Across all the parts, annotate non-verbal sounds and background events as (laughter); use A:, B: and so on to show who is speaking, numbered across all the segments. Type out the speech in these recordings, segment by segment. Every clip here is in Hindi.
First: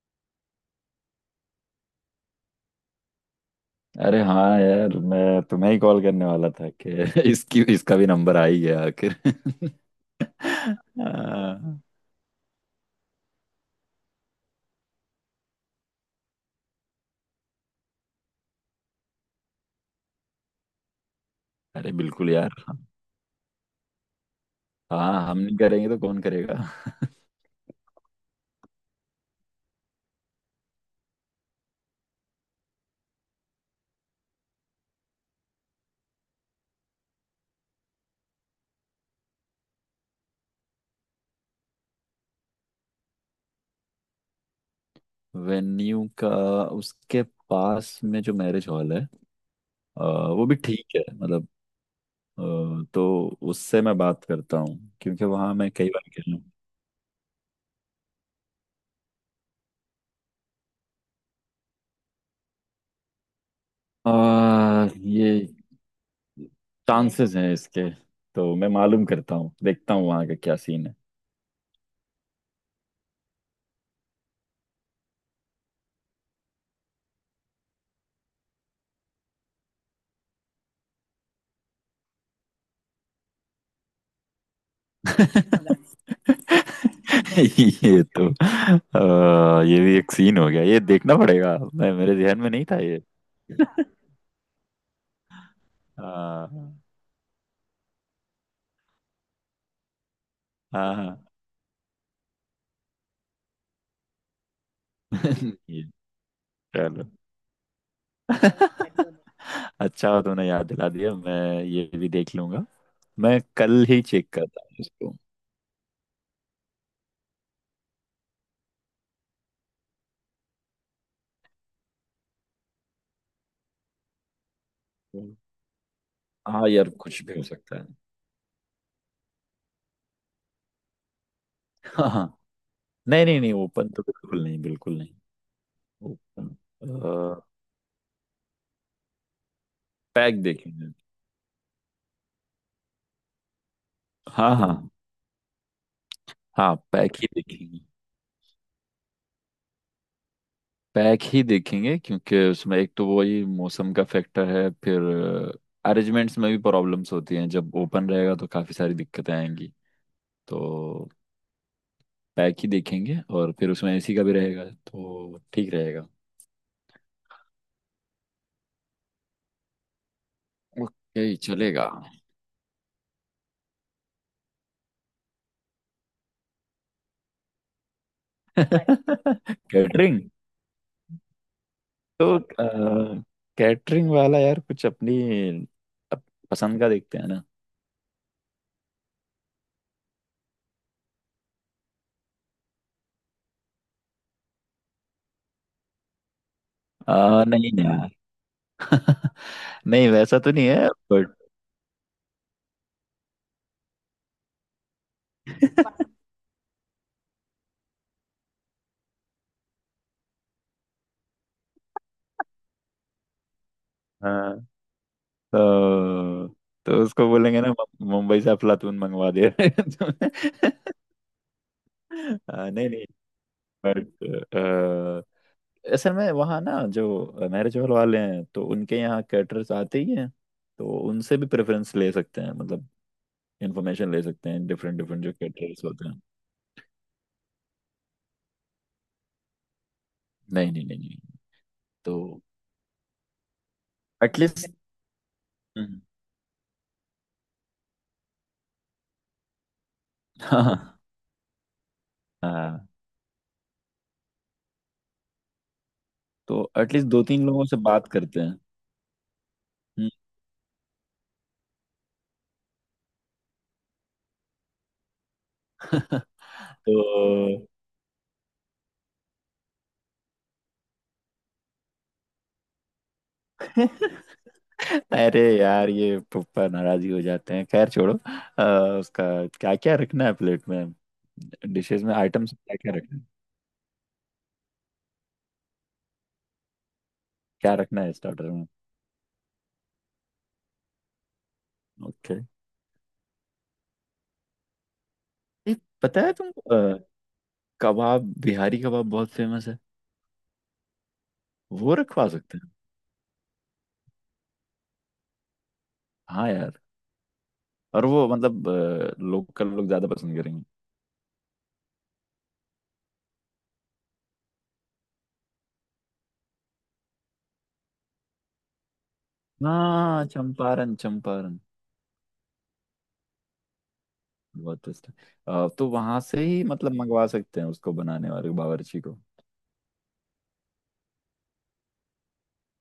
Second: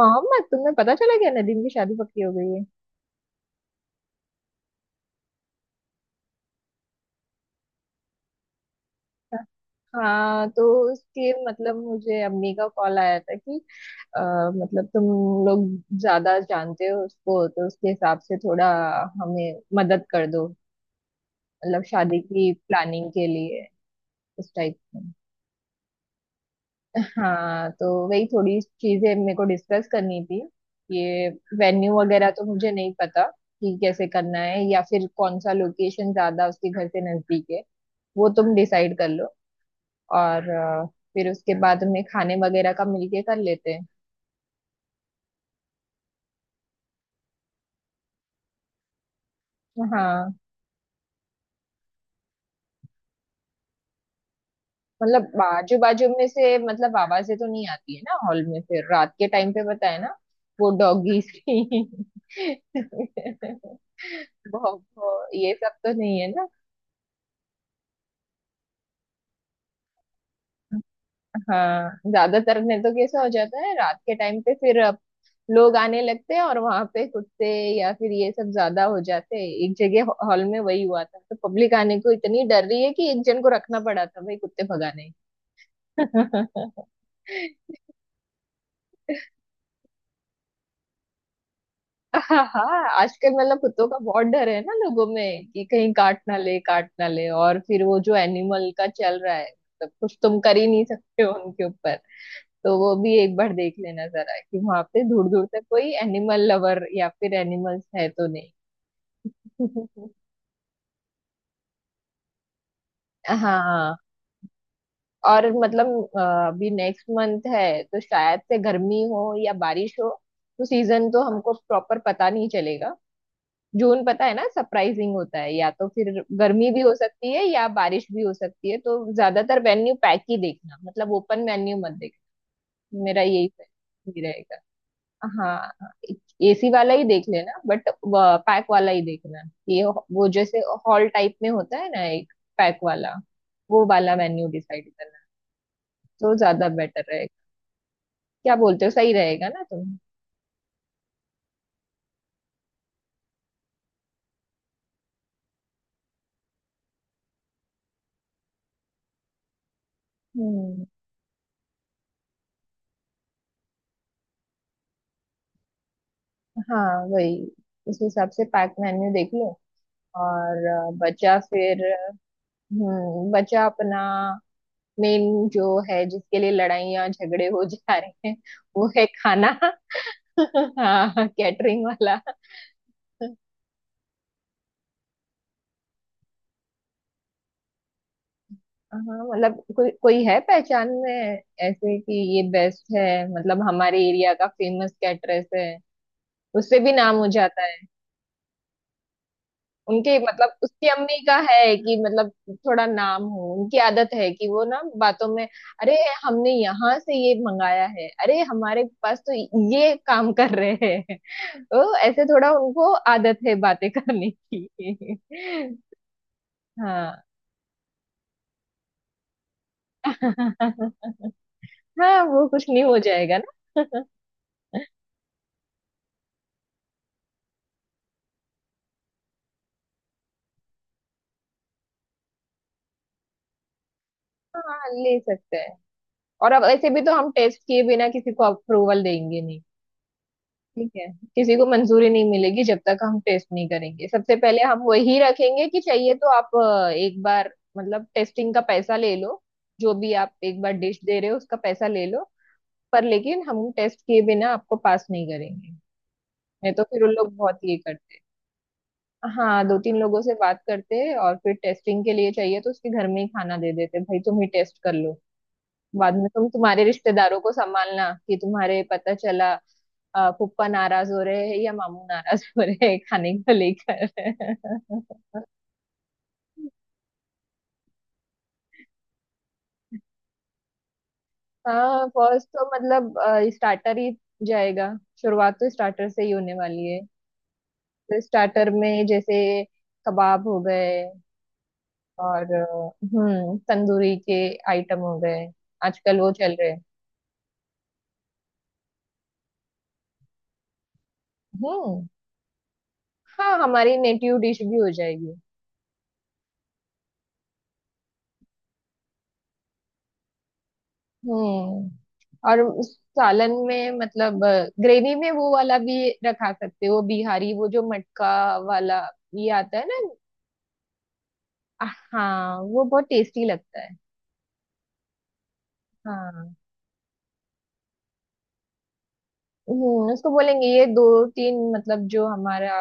A: मोहम्मद, तुम्हें पता चला क्या नदीम की शादी पक्की हो गई है?
B: अरे हाँ यार मैं तुम्हें ही कॉल करने वाला था कि (laughs) इसकी इसका भी नंबर आ ही गया आखिर।
A: हाँ तो उसके मतलब
B: हाँ।
A: मुझे अम्मी का कॉल आया था कि अ, मतलब तुम लोग ज्यादा जानते हो उसको तो उसके हिसाब से थोड़ा हमें मदद कर दो। मतलब
B: अरे
A: शादी
B: बिल्कुल
A: की
B: यार।
A: प्लानिंग के लिए उस टाइप में।
B: हाँ, हम नहीं करेंगे तो कौन करेगा। (laughs)
A: हाँ तो वही थोड़ी चीजें मेरे को डिस्कस करनी थी। ये वेन्यू वगैरह तो मुझे नहीं पता कि कैसे करना है या फिर कौन सा लोकेशन ज्यादा उसके घर से नजदीक है। वो तुम डिसाइड कर लो। और फिर उसके बाद में खाने वगैरह का मिलके कर लेते हैं।
B: वेन्यू का उसके पास में जो मैरिज हॉल है, अ,
A: हाँ,
B: वो भी ठीक है मतलब। तो उससे मैं बात करता हूँ
A: मतलब
B: क्योंकि वहाँ मैं
A: बाजू
B: कई
A: बाजू
B: बार
A: में
B: गया हूँ।
A: से मतलब आवाजें तो नहीं आती है ना हॉल में, फिर रात के टाइम पे पता है ना, वो डॉगीज की (laughs) भौं,
B: ये
A: ये सब तो नहीं है ना?
B: चांसेस हैं इसके, तो मैं मालूम करता हूँ, देखता हूँ वहाँ का क्या सीन है।
A: हाँ ज्यादातर नहीं तो कैसा हो जाता है रात के टाइम पे, फिर अब लोग आने लगते हैं और वहां पे कुत्ते या फिर ये सब ज्यादा हो जाते हैं एक जगह। हॉल में वही हुआ था तो पब्लिक आने को इतनी डर रही है कि एक जन को रखना पड़ा था भाई कुत्ते भगाने।
B: (laughs)
A: (laughs)
B: ये तो ये भी एक सीन हो गया, ये देखना पड़ेगा, मैं मेरे ध्यान
A: हाँ
B: में नहीं था
A: हाँ,
B: ये।
A: आजकल मतलब कुत्तों का बहुत डर है ना लोगों में कि कहीं काट ना ले
B: हाँ
A: काट ना ले, और फिर वो जो एनिमल का चल रहा है मतलब कुछ तुम कर ही नहीं
B: हाँ
A: सकते
B: हाँ।
A: हो उनके ऊपर। तो वो भी एक बार देख लेना जरा कि वहां पे दूर दूर
B: (laughs)
A: तक
B: ये,
A: कोई एनिमल लवर या
B: चलो,
A: फिर एनिमल्स है तो नहीं।
B: अच्छा हुआ तुमने याद दिला दिया, मैं ये भी देख लूंगा। मैं
A: (laughs)
B: कल
A: हाँ।
B: ही चेक करता हूँ इसको।
A: और मतलब अ, अभी नेक्स्ट मंथ है तो शायद से गर्मी हो या बारिश हो, तो सीजन तो हमको प्रॉपर पता नहीं चलेगा। जून पता है ना सरप्राइजिंग होता है, या तो फिर
B: हाँ
A: गर्मी भी
B: यार
A: हो
B: कुछ
A: सकती
B: भी हो
A: है या
B: सकता है।
A: बारिश भी हो सकती है, तो ज्यादातर मेन्यू पैक ही देखना, मतलब ओपन मेन्यू मत
B: हाँ हाँ।
A: देखना। मेरा
B: नहीं नहीं
A: यही
B: नहीं, ओपन तो
A: सही
B: बिल्कुल
A: रहेगा।
B: नहीं, बिल्कुल नहीं
A: हाँ,
B: ओपन।
A: एसी वाला ही देख लेना बट पैक वाला ही देखना। ये वो
B: पैक
A: जैसे
B: देखेंगे।
A: हॉल टाइप में होता है ना एक पैक वाला, वो वाला मेन्यू
B: हाँ हाँ।
A: डिसाइड करना तो ज्यादा
B: हाँ
A: बेटर
B: पैक ही
A: रहेगा।
B: देखेंगे।
A: क्या बोलते हो, सही रहेगा ना तुम?
B: पैक ही देखेंगे क्योंकि उसमें एक तो वही मौसम का फैक्टर है, फिर अरेंजमेंट्स में भी प्रॉब्लम्स होती हैं। जब ओपन रहेगा तो काफ़ी सारी दिक्कतें आएंगी,
A: हम्म,
B: तो पैक ही देखेंगे और फिर उसमें एसी का भी रहेगा तो ठीक रहेगा।
A: हाँ वही, उस हिसाब से पैक मेन्यू देख लो। और
B: ओके
A: बचा
B: चलेगा।
A: फिर बचा अपना मेन जो है, जिसके लिए लड़ाइयाँ झगड़े हो जा रहे हैं, वो है खाना।
B: (laughs) कैटरिंग।
A: (laughs) हाँ कैटरिंग वाला।
B: तो कैटरिंग वाला यार कुछ अपनी अप- पसंद का देखते हैं ना।
A: हाँ मतलब कोई कोई है पहचान में ऐसे कि ये बेस्ट है? मतलब हमारे एरिया का फेमस कैटरेस है, उससे भी नाम हो जाता
B: नहीं
A: है।
B: यार, (laughs) नहीं
A: उनके
B: वैसा तो
A: मतलब
B: नहीं
A: उसकी
B: है,
A: अम्मी का है कि मतलब थोड़ा नाम हो, उनकी आदत है कि वो ना बातों में, अरे हमने यहाँ से ये मंगाया है, अरे हमारे पास तो ये काम कर रहे हैं। (laughs) तो ऐसे थोड़ा उनको आदत है बातें करने
B: बट
A: की। (laughs)
B: तो, तो
A: हाँ।
B: उसको बोलेंगे ना मुंबई से अफलातून मंगवा दे। (laughs)
A: (laughs) हाँ वो कुछ नहीं
B: नहीं
A: हो
B: नहीं,
A: जाएगा ना।
B: बट असल में वहाँ ना जो मैरिज हॉल वाले हैं, तो उनके यहाँ कैटरर्स आते ही हैं, तो उनसे भी प्रेफरेंस ले सकते हैं, मतलब इन्फॉर्मेशन ले सकते हैं,
A: हाँ,
B: डिफरेंट
A: ले
B: डिफरेंट जो
A: सकते हैं।
B: कैटरर्स होते हैं।
A: और अब ऐसे भी तो हम टेस्ट किए बिना किसी को अप्रूवल देंगे नहीं।
B: नहीं नहीं
A: ठीक
B: नहीं
A: है,
B: नहीं।
A: किसी को मंजूरी
B: तो
A: नहीं मिलेगी जब तक हम टेस्ट नहीं करेंगे। सबसे पहले
B: एटलीस्ट
A: हम वही रखेंगे कि चाहिए तो आप एक बार मतलब टेस्टिंग का पैसा ले लो, जो भी आप एक बार
B: हाँ।
A: डिश दे रहे हो उसका पैसा ले लो,
B: (laughs) हाँ,
A: पर लेकिन हम टेस्ट किए बिना आपको पास नहीं करेंगे।
B: तो
A: नहीं तो फिर
B: एटलीस्ट
A: उन
B: दो
A: लोग
B: तीन
A: बहुत
B: लोगों
A: ये
B: से बात
A: करते हैं।
B: करते हैं।
A: हाँ, दो तीन
B: हम्म।
A: लोगों से बात करते हैं और फिर टेस्टिंग के लिए चाहिए तो उसके घर में ही खाना दे देते हैं, भाई तुम ही टेस्ट कर लो, बाद
B: (laughs)
A: में तुम तुम्हारे रिश्तेदारों को
B: तो
A: संभालना कि तुम्हारे पता चला फूफा नाराज हो रहे हैं या मामू नाराज हो रहे हैं खाने को लेकर।
B: (laughs) अरे
A: (laughs)
B: यार ये पप्पा नाराज ही हो जाते हैं, खैर छोड़ो। अ, उसका क्या क्या रखना है प्लेट में, डिशेस
A: हाँ
B: में,
A: फर्स्ट
B: आइटम्स
A: तो
B: क्या क्या
A: मतलब
B: रखना है।
A: स्टार्टर ही जाएगा, शुरुआत तो स्टार्टर से ही होने वाली है।
B: क्या रखना है
A: तो
B: स्टार्टर में।
A: स्टार्टर में जैसे कबाब हो गए,
B: ओके।
A: और तंदूरी के आइटम हो गए,
B: ये
A: आजकल
B: पता
A: वो
B: है
A: चल
B: तुमको
A: रहे हैं।
B: कबाब, बिहारी कबाब बहुत फेमस है, वो
A: हम्म।
B: रखवा सकते हैं।
A: हाँ हमारी नेटिव डिश भी हो जाएगी।
B: हाँ यार। और वो मतलब लोकल लोग ज्यादा पसंद करेंगे।
A: और उस सालन में मतलब ग्रेवी में वो वाला भी रखा सकते हो, बिहारी वो जो मटका वाला, ये आता है ना?
B: हाँ चंपारण चंपारण।
A: हाँ वो बहुत टेस्टी लगता है।
B: बहुत टेस्ट है। तो वहां से
A: हाँ
B: ही मतलब मंगवा सकते हैं उसको, बनाने वाले बावर्ची को।
A: उसको बोलेंगे ये दो तीन मतलब जो हमारा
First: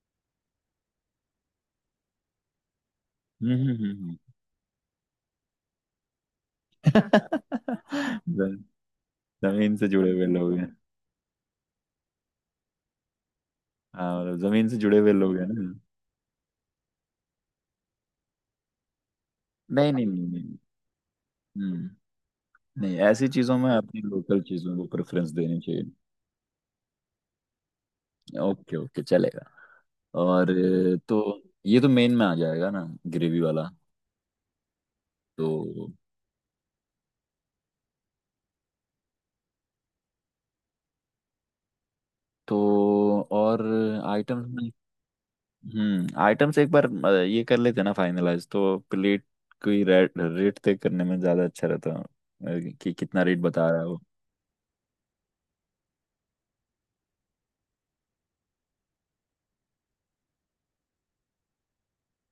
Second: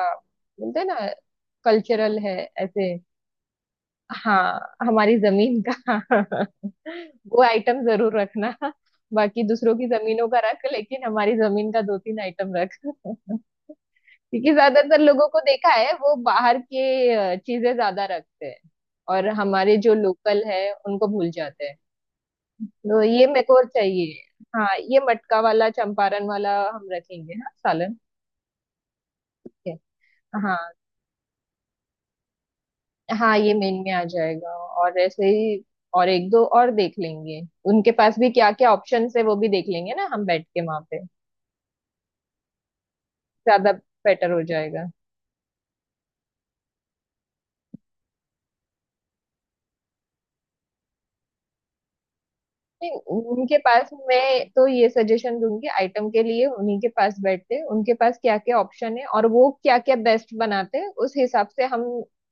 A: बोलते हैं ना कल्चरल है ऐसे।
B: हम्म।
A: हाँ हमारी जमीन का (laughs) वो
B: हम्म।
A: आइटम जरूर रखना।
B: (laughs)
A: बाकी दूसरों
B: जमीन
A: की
B: से जुड़े हुए
A: जमीनों का
B: लोग
A: रख
B: हैं।
A: लेकिन हमारी जमीन का दो तीन आइटम रख। (laughs)
B: हाँ, मतलब
A: क्योंकि
B: जमीन से जुड़े
A: ज्यादातर
B: हुए
A: लोगों
B: लोग
A: को
B: हैं ना।
A: देखा है वो बाहर के चीजें ज्यादा रखते हैं और हमारे
B: नहीं
A: जो
B: नहीं नहीं
A: लोकल
B: नहीं।
A: है उनको भूल जाते हैं।
B: हम्म। नहीं,
A: तो ये
B: ऐसी
A: मेरे
B: चीजों
A: को
B: में अपनी
A: चाहिए।
B: लोकल
A: हाँ
B: चीजों को
A: ये
B: प्रेफरेंस
A: मटका
B: देनी
A: वाला,
B: चाहिए।
A: चंपारण वाला हम रखेंगे, हाँ सालन।
B: ओके ओके चलेगा।
A: ठीक है।
B: और
A: हाँ
B: तो ये तो मेन में आ जाएगा ना,
A: हाँ,
B: ग्रेवी
A: ये
B: वाला।
A: मेन में आ जाएगा। और ऐसे
B: तो
A: ही, और एक दो और देख लेंगे उनके पास भी क्या क्या ऑप्शन है, वो भी देख लेंगे ना हम बैठ के वहां पे,
B: तो और
A: ज्यादा बेटर हो
B: आइटम्स में।
A: जाएगा।
B: हम्म, आइटम्स एक बार ये कर लेते हैं ना फाइनलाइज, तो प्लेट की रेट रेट तय करने में ज्यादा अच्छा रहता है।
A: नहीं,
B: कि कितना रेट
A: उनके
B: बता रहा है
A: पास
B: वो।
A: मैं तो ये सजेशन दूंगी, आइटम के लिए उन्हीं के पास बैठते हैं, उनके पास क्या क्या ऑप्शन है और वो क्या क्या बेस्ट बनाते हैं, उस हिसाब से हम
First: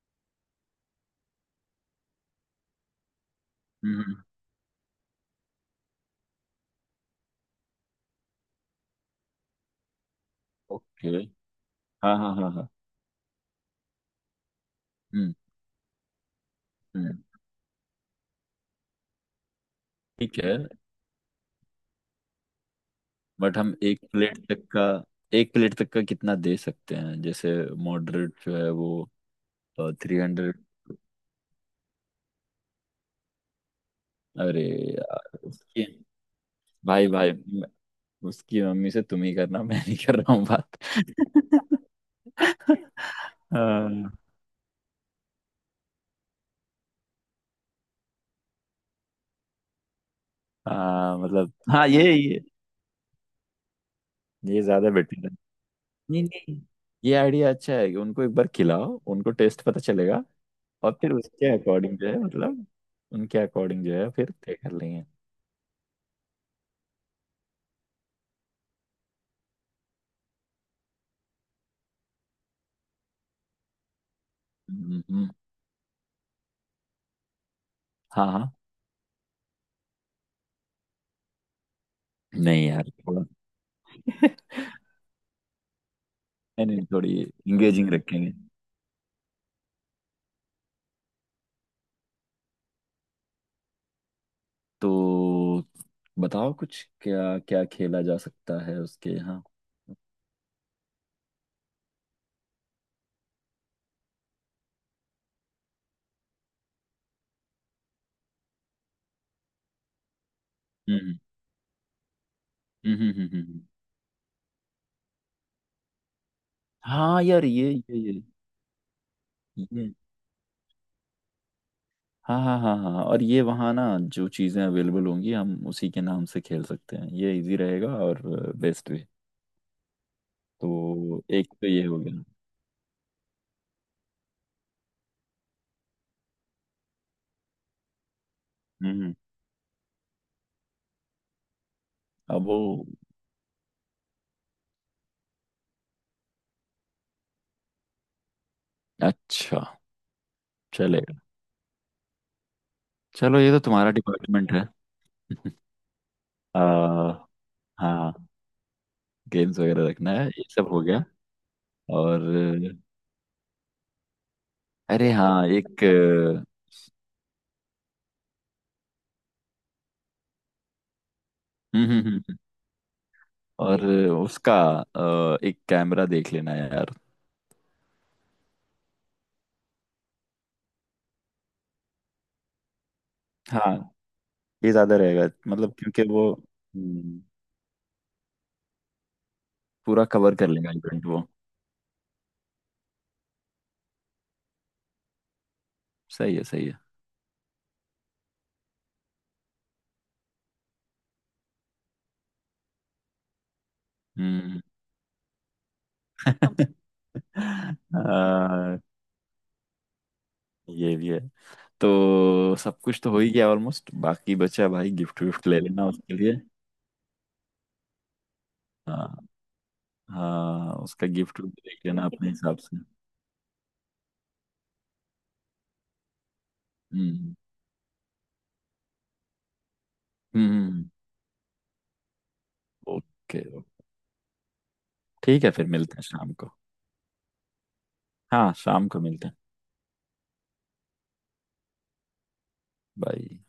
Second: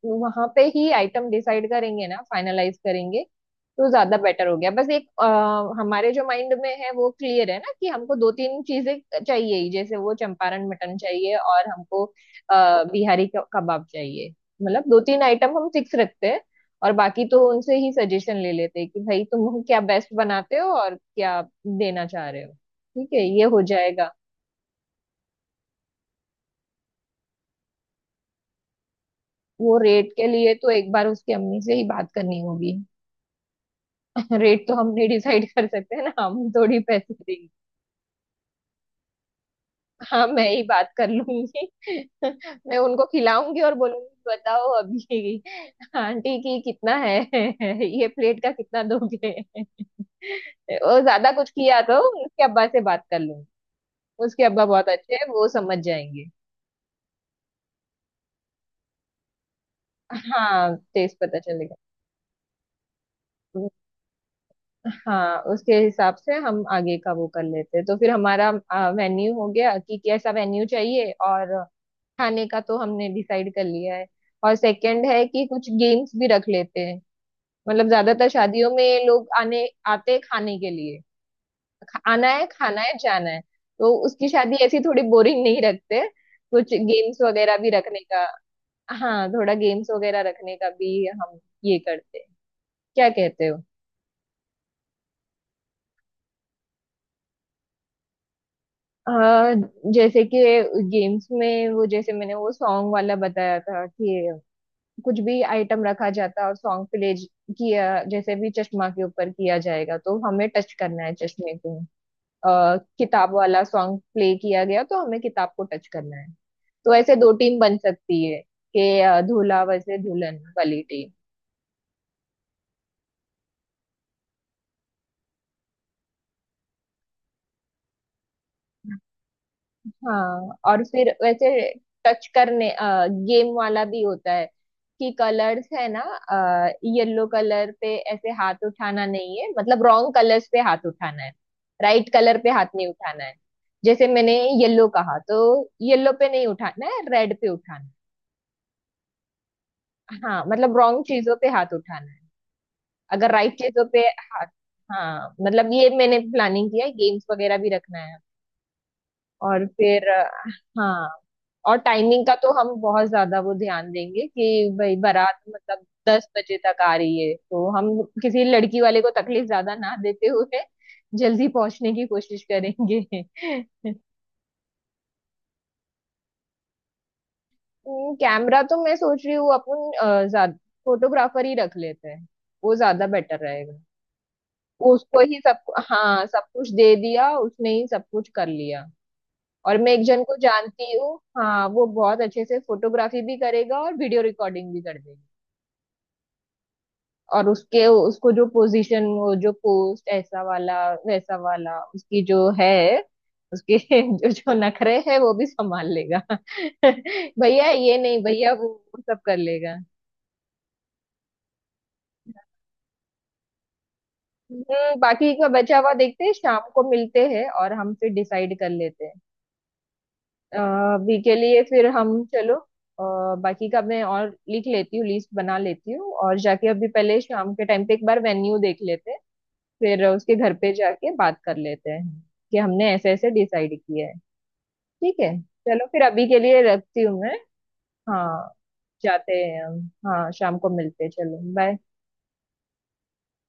A: वहां पे ही आइटम डिसाइड करेंगे ना फाइनलाइज करेंगे, तो ज्यादा
B: हम्म।
A: बेटर हो गया। बस एक हमारे जो माइंड में है वो क्लियर है ना कि हमको दो तीन चीजें चाहिए ही, जैसे वो चंपारण मटन
B: ओके।
A: चाहिए और हमको
B: हाँ हाँ हाँ हाँ।
A: बिहारी कबाब चाहिए। मतलब दो तीन
B: हम्म
A: आइटम हम फिक्स रखते हैं और
B: हम्म।
A: बाकी तो उनसे ही सजेशन ले लेते कि भाई तुम क्या बेस्ट
B: ठीक
A: बनाते
B: है।
A: हो और क्या देना चाह रहे हो। ठीक है, ये
B: बट
A: हो
B: हम एक
A: जाएगा।
B: प्लेट तक का, एक प्लेट तक का कितना दे सकते हैं, जैसे मॉडरेट जो है वो
A: वो रेट
B: थ्री
A: के लिए
B: हंड्रेड।
A: तो एक बार उसकी अम्मी से ही बात करनी होगी। (laughs)
B: अरे
A: रेट तो हम नहीं
B: यार
A: डिसाइड कर
B: उसकी
A: सकते हैं ना, हम थोड़ी
B: भाई
A: पैसे
B: भाई
A: देंगे।
B: मैं- उसकी मम्मी से तुम ही करना, मैं नहीं कर
A: हाँ
B: रहा
A: मैं
B: हूँ
A: ही
B: बात।
A: बात कर लूंगी।
B: (laughs)
A: (laughs) मैं उनको खिलाऊंगी और बोलूंगी,
B: हाँ।
A: बताओ अभी आंटी की कितना है? (laughs) ये प्लेट का कितना दोगे? (laughs) वो
B: हाँ,
A: ज्यादा कुछ
B: मतलब
A: किया
B: हाँ
A: तो
B: ये ये
A: उसके अब्बा से बात कर लूंगी, उसके
B: ये
A: अब्बा बहुत
B: ज्यादा
A: अच्छे
B: बेटर
A: हैं
B: है।
A: वो समझ
B: नहीं
A: जाएंगे।
B: नहीं, ये आइडिया अच्छा है कि उनको एक बार खिलाओ, उनको टेस्ट पता चलेगा।
A: हाँ
B: और फिर
A: टेस्ट पता
B: उसके
A: चलेगा।
B: अकॉर्डिंग जो है मतलब उनके अकॉर्डिंग जो है फिर तय कर लेंगे।
A: हाँ उसके हिसाब से हम आगे का वो कर लेते हैं। तो फिर हमारा मेन्यू हो गया कि कैसा मेन्यू चाहिए, और खाने का तो हमने डिसाइड कर लिया है। और सेकंड है
B: हम्म।
A: कि कुछ गेम्स भी रख लेते हैं, मतलब
B: हाँ
A: ज्यादातर
B: हाँ।
A: शादियों में लोग आने आते हैं खाने के लिए, आना है
B: नहीं
A: खाना
B: यार
A: है
B: थोड़ा,
A: जाना है, तो उसकी शादी ऐसी थोड़ी बोरिंग नहीं रखते,
B: नहीं
A: कुछ
B: नहीं, थोड़ी
A: गेम्स वगैरह भी
B: इंगेजिंग
A: रखने का।
B: रखेंगे।
A: हाँ थोड़ा गेम्स वगैरह रखने का भी हम ये करते हैं, क्या कहते हो?
B: तो बताओ कुछ क्या क्या खेला जा सकता है उसके यहाँ।
A: आ, जैसे कि गेम्स में वो जैसे मैंने वो सॉन्ग वाला बताया था कि कुछ भी आइटम रखा जाता और सॉन्ग प्ले किया, जैसे भी चश्मा के ऊपर किया जाएगा तो हमें टच करना है
B: हम्म
A: चश्मे को।
B: हम्म हम्म
A: किताब
B: हम्म, हम्म।
A: वाला सॉन्ग प्ले किया गया तो हमें किताब को टच करना है। तो ऐसे
B: हाँ
A: दो
B: यार
A: टीम बन
B: ये
A: सकती है कि दूल्हा
B: ये।
A: वैसे दुल्हन वाली टीम।
B: हाँ हाँ हाँ हाँ हाँ, और ये वहाँ ना जो चीज़ें अवेलेबल होंगी हम उसी के नाम से खेल सकते हैं, ये इजी रहेगा और बेस्ट भी।
A: हाँ और फिर
B: तो
A: वैसे
B: एक तो ये हो गया।
A: टच करने गेम वाला भी होता है, कि कलर्स है ना, येलो कलर पे ऐसे हाथ उठाना
B: हम्म।
A: नहीं है, मतलब रॉन्ग कलर्स पे हाथ उठाना है, राइट कलर
B: अब
A: पे
B: वो
A: हाथ नहीं उठाना है, जैसे मैंने येलो कहा तो येलो पे नहीं उठाना है, रेड पे उठाना
B: अच्छा।
A: है। हाँ मतलब रॉन्ग
B: चलेगा।
A: चीजों पे हाथ उठाना है अगर
B: चलो ये
A: राइट
B: तो
A: चीजों
B: तुम्हारा
A: पे हाथ।
B: डिपार्टमेंट है।
A: हाँ मतलब ये मैंने प्लानिंग किया है,
B: आ,
A: गेम्स वगैरह भी रखना
B: हाँ,
A: है।
B: गेम्स
A: और
B: वगैरह
A: फिर
B: रखना है, ये सब हो गया।
A: हाँ और टाइमिंग
B: और
A: का तो हम बहुत ज्यादा वो ध्यान देंगे कि भाई
B: अरे
A: बारात
B: हाँ एक
A: मतलब दस बजे तक आ रही है, तो हम किसी लड़की वाले को तकलीफ ज्यादा ना देते हुए जल्दी
B: हम्म
A: पहुंचने की
B: हम्म, हम्म,
A: कोशिश करेंगे।
B: और उसका एक कैमरा देख लेना यार।
A: (laughs) कैमरा तो मैं सोच रही हूँ अपन ज्यादा फोटोग्राफर ही रख लेते हैं, वो ज्यादा बेटर रहेगा।
B: हाँ, ये ज्यादा
A: उसको
B: रहेगा
A: ही सब,
B: मतलब क्योंकि
A: हाँ,
B: वो
A: सब कुछ दे दिया, उसने ही सब कुछ कर लिया। और मैं एक
B: पूरा
A: जन
B: कवर
A: को
B: कर लेगा
A: जानती
B: इवेंट
A: हूँ,
B: वो।
A: हाँ वो बहुत अच्छे से फोटोग्राफी भी करेगा और वीडियो रिकॉर्डिंग भी कर देगा।
B: सही है सही है।
A: और उसके उसको जो पोजीशन वो जो पोस्ट ऐसा वाला वैसा वाला उसकी जो है, उसके (laughs) जो जो
B: हम्म।
A: नखरे है वो भी संभाल लेगा। (laughs)
B: (laughs)
A: भैया ये नहीं भैया वो
B: अ,
A: सब कर लेगा।
B: ये भी है। तो सब कुछ तो हो ही गया ऑलमोस्ट, बाकी बचा भाई, गिफ्ट
A: बाकी का
B: विफ्ट ले
A: बचा
B: लेना
A: हुआ
B: उसके
A: देखते हैं,
B: लिए।
A: शाम को मिलते हैं और हम फिर डिसाइड कर लेते
B: हाँ।
A: हैं।
B: हाँ उसका
A: अभी के
B: गिफ्ट विफ्ट
A: लिए
B: देख
A: फिर
B: लेना
A: हम
B: अपने
A: चलो
B: हिसाब से।
A: बाकी का मैं और लिख लेती हूँ, लिस्ट बना लेती हूँ, और जाके अभी पहले
B: हम्म
A: शाम के टाइम पे एक बार वेन्यू देख लेते हैं, फिर उसके घर पे
B: हम्म।
A: जाके बात कर लेते हैं कि हमने ऐसे ऐसे
B: ओके।
A: डिसाइड किया है। ठीक है,
B: ठीक है, फिर
A: चलो
B: मिलते
A: फिर
B: हैं
A: अभी
B: शाम
A: के
B: को।
A: लिए रखती हूँ मैं। हाँ,
B: हाँ शाम को मिलते
A: जाते
B: हैं।
A: हैं हम। हाँ शाम को मिलते हैं, चलो बाय।
B: बाय।